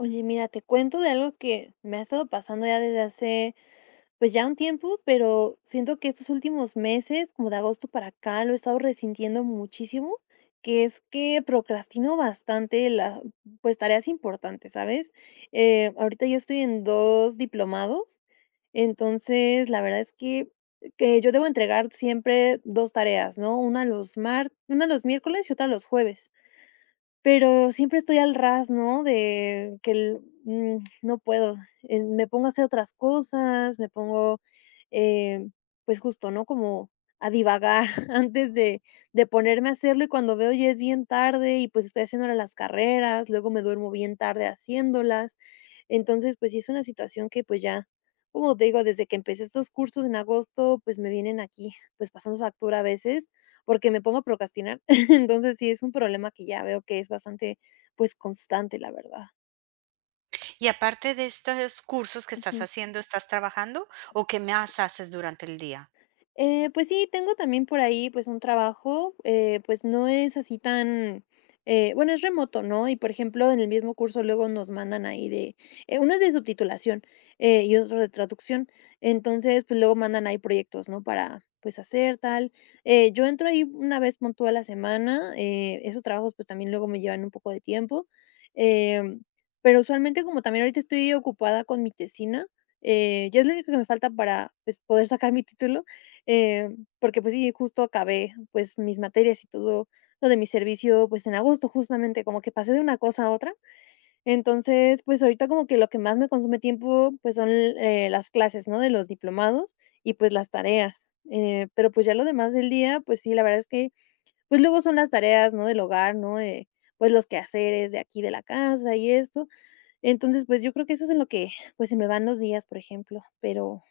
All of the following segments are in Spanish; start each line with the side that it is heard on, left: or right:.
left: Oye, mira, te cuento de algo que me ha estado pasando ya desde hace, pues ya un tiempo, pero siento que estos últimos meses, como de agosto para acá, lo he estado resintiendo muchísimo, que es que procrastino bastante las, pues tareas importantes, ¿sabes? Ahorita yo estoy en dos diplomados, entonces la verdad es que, yo debo entregar siempre dos tareas, ¿no? Una los miércoles y otra los jueves. Pero siempre estoy al ras, ¿no? De que el no puedo, me pongo a hacer otras cosas, me pongo, eh, pues justo, ¿no? Como a divagar antes de ponerme a hacerlo, y cuando veo ya es bien tarde, y pues estoy haciéndole las carreras, luego me duermo bien tarde haciéndolas. Entonces, pues sí es una situación que, pues ya, como te digo, desde que empecé estos cursos en agosto, pues me vienen aquí, pues pasando factura a veces, porque me pongo a procrastinar. Entonces sí, es un problema que ya veo que es bastante, pues, constante, la verdad.
right: Y aparte de estos cursos que estás
left: Ujú.
right: haciendo, ¿estás trabajando o qué más haces durante el día?
left: Pues sí, tengo también por ahí, pues, un trabajo, pues, no es así tan, bueno, es remoto, ¿no? Y, por ejemplo, en el mismo curso luego nos mandan ahí de, uno es de subtitulación, y otro de traducción. Entonces, pues, luego mandan ahí proyectos, ¿no? Para, pues, hacer tal. Yo entro ahí una vez puntual a la semana, esos trabajos, pues, también luego me llevan un poco de tiempo. Em, pero usualmente, como también ahorita estoy ocupada con mi tesina, ya es lo único que me falta para, pues, poder sacar mi título. Eh, Porque, pues sí, justo acabé, pues, mis materias y todo lo de mi servicio, pues, en agosto, justamente, como que pasé de una cosa a otra. Entonces, pues, ahorita como que lo que más me consume tiempo, pues, son, las clases, ¿no?, de los diplomados y, pues, las tareas. Pero, pues, ya lo demás del día, pues sí, la verdad es que, pues, luego son las tareas, ¿no?, del hogar, ¿no?, pues, los quehaceres de aquí de la casa y esto, entonces, pues, yo creo que eso es en lo que, pues, se me van los días, por ejemplo, pero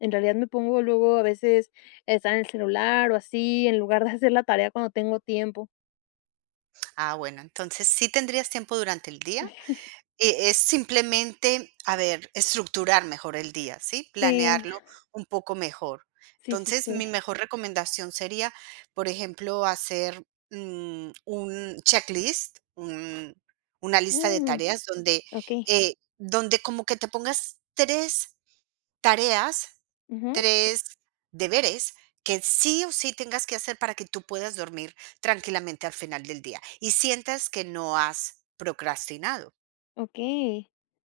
left: en realidad me pongo luego a veces a estar en el celular o así, en lugar de hacer la tarea cuando tengo tiempo.
right: Ah, bueno, entonces sí tendrías tiempo durante el día. Es simplemente, a ver, estructurar mejor el día, ¿sí?
left: Sí,
right: Planearlo un poco mejor.
left: sí, sí,
right: Entonces,
left: sí.
right: mi mejor recomendación sería, por ejemplo, hacer, un checklist, un una lista de
left: Mm,
right: tareas donde,
left: okey.
right: donde como que te pongas 3. Tareas,
left: Ujú.
right: 3 deberes que sí o sí tengas que hacer para que tú puedas dormir tranquilamente al final del día y sientas que no has procrastinado.
left: Okey.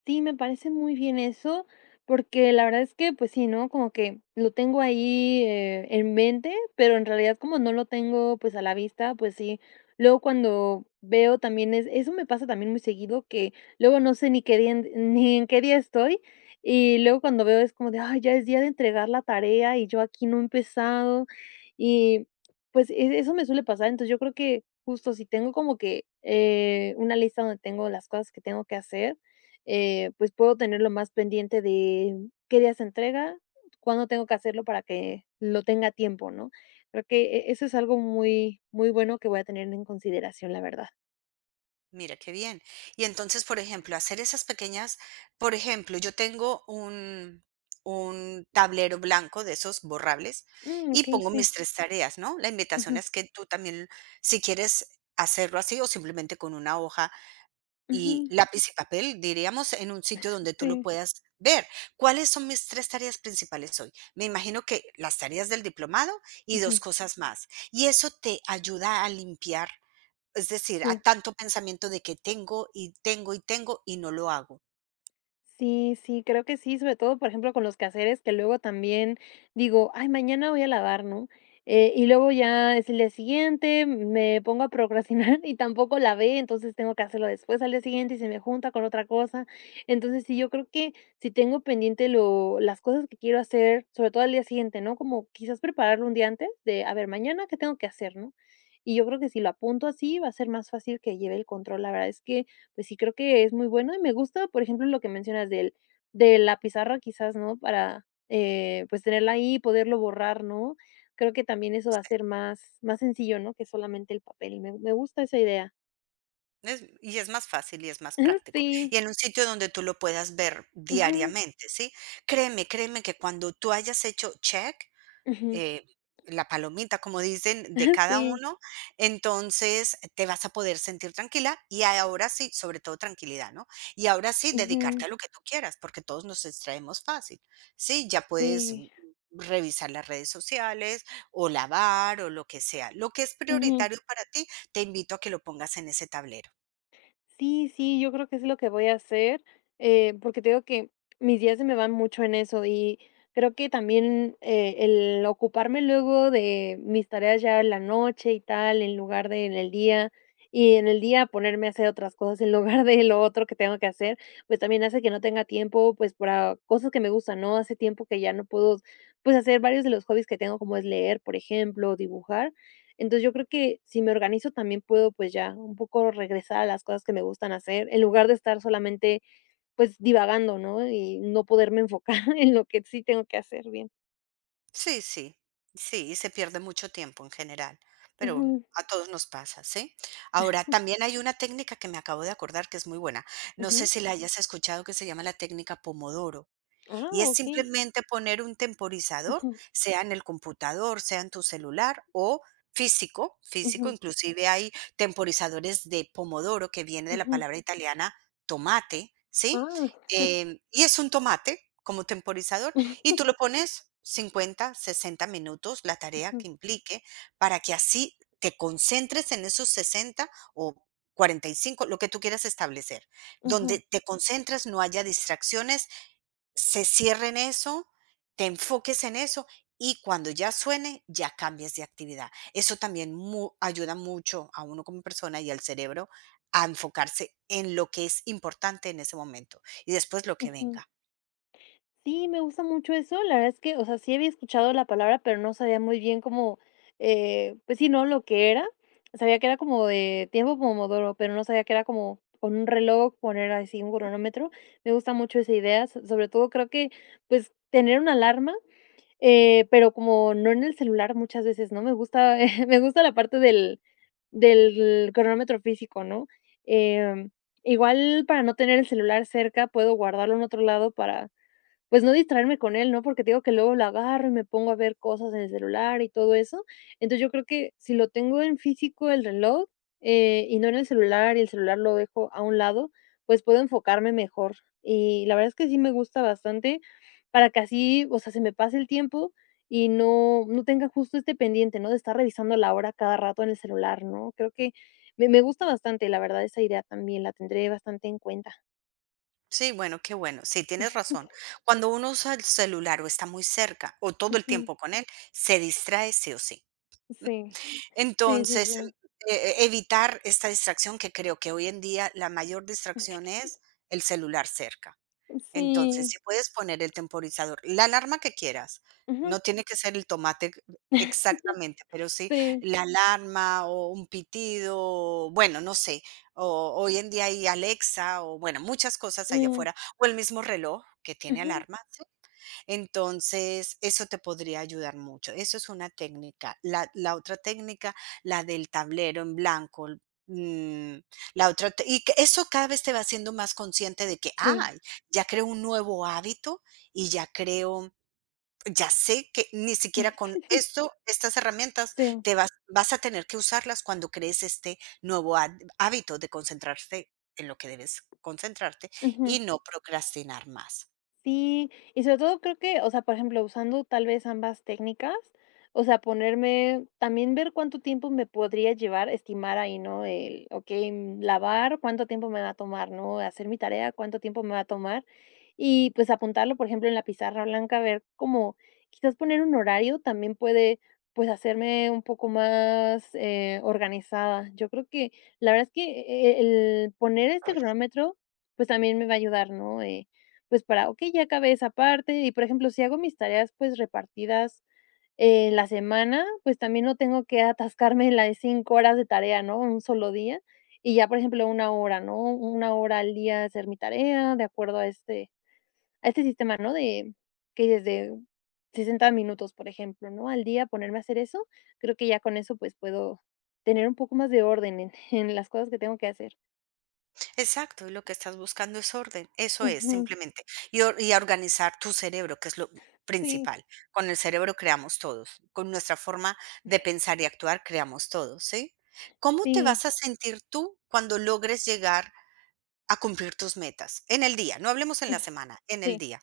left: Sí, me parece muy bien eso, porque la verdad es que, pues sí, ¿no? Como que lo tengo ahí, en mente, pero en realidad como no lo tengo, pues, a la vista, pues sí. Luego cuando veo también es eso me pasa también muy seguido, que luego no sé ni qué día en ni en qué día estoy, y luego cuando veo es como de: "Ay, ya es día de entregar la tarea y yo aquí no he empezado". Y, pues, eso me suele pasar, entonces yo creo que justo, si tengo como que, una lista donde tengo las cosas que tengo que hacer, pues, puedo tenerlo más pendiente de qué día se entrega, cuándo tengo que hacerlo para que lo tenga a tiempo, ¿no? Creo que eso es algo muy, muy bueno que voy a tener en consideración, la verdad.
right: Mira qué bien. Y entonces, por ejemplo, hacer esas pequeñas, por ejemplo, yo tengo un tablero blanco de esos borrables
left: Mm,
right: y
left: okey,
right: pongo
left: sí.
right: mis 3 tareas, ¿no? La invitación
left: Ujú,
right: es que tú también, si quieres hacerlo así o simplemente con una hoja y
left: ujú,
right: lápiz y papel, diríamos, en un sitio donde tú lo
left: sí,
right: puedas ver. ¿Cuáles son mis 3 tareas principales hoy? Me imagino que las tareas del diplomado y
left: ujú,
right: 2 cosas más. Y eso te ayuda a limpiar, es decir, a
left: sí.
right: tanto pensamiento de que tengo, y tengo, y tengo, y no lo hago.
left: Sí, sí, creo que sí, sobre todo, por ejemplo, con los quehaceres que luego también digo: "Ay, mañana voy a lavar", ¿no? Y luego ya es el día siguiente, me pongo a procrastinar y tampoco lavé, entonces tengo que hacerlo después al día siguiente y se me junta con otra cosa. Entonces, sí, yo creo que si tengo pendiente lo las cosas que quiero hacer, sobre todo al día siguiente, ¿no? Como quizás prepararlo un día antes de: "A ver, mañana, ¿qué tengo que hacer?", ¿no? Y yo creo que si lo apunto así, va a ser más fácil que lleve el control. La verdad es que pues sí, creo que es muy bueno y me gusta, por ejemplo, lo que mencionas del de la pizarra quizás, ¿no? Para, pues, tenerla ahí y poderlo borrar, ¿no? Creo que también eso va a ser más sencillo, ¿no? Que solamente el papel. Me gusta esa idea.
right: Es y es más fácil y es más práctico.
left: Sí.
right: Y en un sitio donde tú lo puedas ver
left: Ujú,
right: diariamente, ¿sí? Créeme, créeme que cuando tú hayas hecho check,
left: ujú.
right: eh, la palomita, como dicen, de cada
left: Sí.
right: uno, entonces te vas a poder sentir tranquila y ahora sí, sobre todo tranquilidad, ¿no? Y ahora sí, dedicarte
left: Ujú.
right: a lo que tú quieras, porque todos nos distraemos fácil, ¿sí? Ya puedes
left: Sí.
right: revisar las redes sociales o lavar o lo que sea. Lo que es
left: Ujú.
right: prioritario para ti, te invito a que lo pongas en ese tablero.
left: Sí, sí, yo creo que es lo que voy a hacer, porque te digo que mis días se me van mucho en eso y creo que también el ocuparme luego de mis tareas ya en la noche y tal, en lugar de en el día, y en el día ponerme a hacer otras cosas en lugar de lo otro que tengo que hacer, pues también hace que no tenga tiempo pues para cosas que me gustan, ¿no? Hace tiempo que ya no puedo pues hacer varios de los hobbies que tengo, como es leer, por ejemplo, dibujar. Entonces, yo creo que si me organizo también puedo, pues, ya un poco regresar a las cosas que me gustan hacer, en lugar de estar solamente, pues, divagando, ¿no? Y no poderme enfocar en lo que sí tengo que hacer bien.
right: Sí, sí, sí, y se pierde mucho tiempo en general, pero
left: Ujú,
right: a todos nos pasa, ¿sí? Ahora, también hay una técnica que me acabo de acordar que es muy buena. No sé
left: ujú.
right: si la hayas escuchado, que se llama la técnica Pomodoro.
left: Ah,
right: Y es
left: okey.
right: simplemente poner un temporizador,
left: Ujú,
right: sea en el computador, sea en tu celular o físico, físico,
left: ujú,
right: inclusive hay temporizadores de pomodoro, que viene de la
left: ujú.
right: palabra italiana tomate, ¿sí?
left: Ah.
right: Y es un tomate como temporizador, y tú lo pones 50 60 minutos, la tarea
left: Ujú,
right: que implique, para que así te concentres en esos 60 o 45, lo que tú quieras establecer,
left: ujú,
right: donde te concentras, no haya distracciones, se cierre en eso, te enfoques en eso y cuando ya suene, ya cambies de actividad. Eso también ayuda mucho a uno como persona y al cerebro a enfocarse en lo que es importante en ese momento y después lo que
left: ujú.
right: venga.
left: Sí, me gusta mucho eso. La verdad es que, o sea, sí había escuchado la palabra, pero no sabía muy bien cómo, pues sí, ¿no? Lo que era. Sabía que era como de tiempo pomodoro, pero no sabía que era como con un reloj, poner así un cronómetro. Me gusta mucho esa idea. Sobre todo creo que, pues, tener una alarma, pero como no en el celular muchas veces, ¿no? Me gusta, me gusta la parte del cronómetro físico, ¿no? Em, Igual para no tener el celular cerca, puedo guardarlo en otro lado para pues no distraerme con él, ¿no? Porque te digo que luego lo agarro y me pongo a ver cosas en el celular y todo eso. Entonces, yo creo que si lo tengo en físico el reloj, y no en el celular, y el celular lo dejo a un lado, pues puedo enfocarme mejor. Y la verdad es que sí me gusta bastante para que así, o sea, se me pase el tiempo y no tenga justo este pendiente, ¿no? De estar revisando la hora cada rato en el celular, ¿no? Creo que me gusta bastante, la verdad, esa idea también la tendré bastante en cuenta.
right: Sí, bueno, qué bueno. Sí, tienes razón. Cuando uno usa el celular o está muy cerca o todo el
left: Ujú.
right: tiempo con él, se distrae sí o sí.
left: Sí. Sí, sí,
right: Entonces,
left: sí.
right: e- evitar esta distracción, que creo que hoy en día la mayor distracción es el celular cerca. Entonces,
left: Sí,
right: si puedes poner el temporizador, la alarma que quieras,
left: ujú.
right: no tiene que ser el tomate exactamente, pero sí
left: Sí,
right: la alarma o un pitido, bueno, no sé, o hoy en día hay Alexa o, bueno, muchas cosas allá
left: mm,
right: afuera, o el mismo reloj que tiene
left: ujú,
right: alarma, entonces, eso te podría ayudar mucho. Eso es una técnica. La otra técnica, la del tablero en blanco. mm, la otra, y que eso cada vez te va haciendo más consciente de que,
left: sí,
right: ay, ya creo un nuevo hábito y ya creo, ya sé que ni siquiera con esto, estas herramientas,
left: sí,
right: vas a tener que usarlas cuando crees este nuevo hábito de concentrarse en lo que debes concentrarte
left: ujú.
right: y no procrastinar más.
left: Sí, y sobre todo creo que, o sea, por ejemplo, usando tal vez ambas técnicas, o sea, ponerme, también ver cuánto tiempo me podría llevar, estimar ahí, ¿no? El, ok, lavar, cuánto tiempo me va a tomar, ¿no? Hacer mi tarea, cuánto tiempo me va a tomar. Y pues apuntarlo, por ejemplo, en la pizarra blanca, ver cómo quizás poner un horario también puede, pues, hacerme un poco más organizada. Yo creo que la verdad es que el poner este cronómetro, pues también me va a ayudar, ¿no? Pues para, okey, ya acabé esa parte y, por ejemplo, si hago mis tareas, pues, repartidas en la semana, pues, también no tengo que atascarme en la de 5 horas de tarea, ¿no?, un solo día, y ya, por ejemplo, una hora, ¿no?, una hora al día hacer mi tarea de acuerdo a este sistema, ¿no?, de que desde 60 minutos, por ejemplo, ¿no?, al día ponerme a hacer eso, creo que ya con eso, pues, puedo tener un poco más de orden en en las cosas que tengo que hacer.
right: Exacto, y lo que estás buscando es orden, eso es
left: Ujú.
right: simplemente, y a organizar tu cerebro, que es lo
left: Sí,
right: principal. Con el cerebro creamos todos, con nuestra forma de pensar y actuar creamos todos, ¿sí? ¿Cómo te
left: sí,
right: vas a sentir tú cuando logres llegar a cumplir tus metas? En el día, no hablemos en la semana, en el
left: sí.
right: día.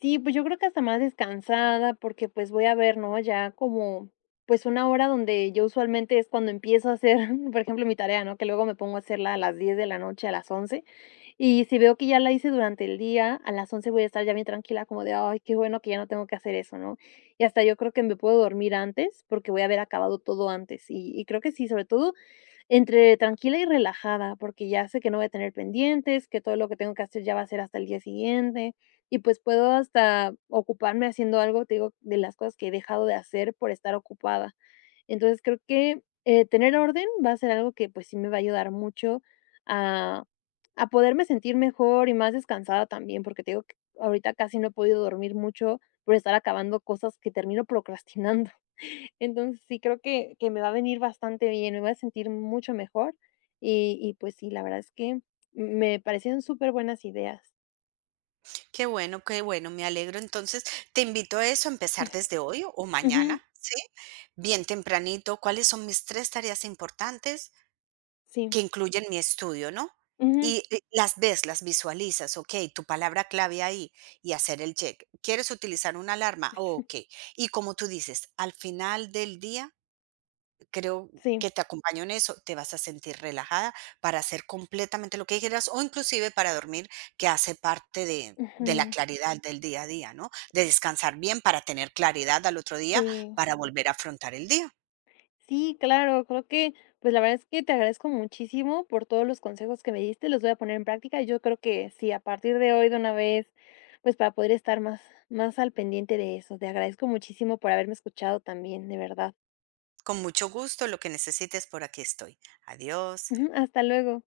left: Sí, pues yo creo que hasta más descansada, porque pues voy a ver, ¿no? Ya como, pues una hora donde yo usualmente es cuando empiezo a hacer, por ejemplo, mi tarea, ¿no? Que luego me pongo a hacerla a las 10 de la noche, a las 11. Y si veo que ya la hice durante el día, a las 11 voy a estar ya bien tranquila, como de, ay, qué bueno que ya no tengo que hacer eso, ¿no? Y hasta yo creo que me puedo dormir antes porque voy a haber acabado todo antes. Y creo que sí, sobre todo entre tranquila y relajada, porque ya sé que no voy a tener pendientes, que todo lo que tengo que hacer ya va a ser hasta el día siguiente y pues puedo hasta ocuparme haciendo algo, te digo, de las cosas que he dejado de hacer por estar ocupada. Entonces creo que tener orden va a ser algo que pues sí me va a ayudar mucho a, poderme sentir mejor y más descansada también, porque te digo que ahorita casi no he podido dormir mucho por estar acabando cosas que termino procrastinando. Entonces, sí creo que me va a venir bastante bien, me voy a sentir mucho mejor y, pues sí, la verdad es que me parecieron súper buenas ideas.
right: Qué bueno, me alegro. Entonces, te invito a eso, a empezar desde hoy o
left: Ujú,
right: mañana, ¿sí? Bien tempranito, ¿cuáles son mis 3 tareas importantes?
left: sí,
right: Que incluyen mi estudio, ¿no?
left: ujú,
right: Y las ves, las visualizas, okey, tu palabra clave ahí y hacer el check. ¿Quieres utilizar una alarma? Okey. Y como tú dices, al final del día, creo que
left: sí,
right: te acompaño en eso, te vas a sentir relajada para hacer completamente lo que quieras o inclusive para dormir, que hace parte de la
left: ujú,
right: claridad del día a día, ¿no? De descansar bien para tener claridad al otro día,
left: sí.
right: para volver a afrontar el día.
left: Sí, claro, creo que, pues, la verdad es que te agradezco muchísimo por todos los consejos que me diste, los voy a poner en práctica. Yo creo que sí, a partir de hoy de una vez, pues, para poder estar más al pendiente de eso. Te agradezco muchísimo por haberme escuchado también, de verdad.
right: Con mucho gusto, lo que necesites, por aquí estoy. Adiós.
left: Ujú, hasta luego.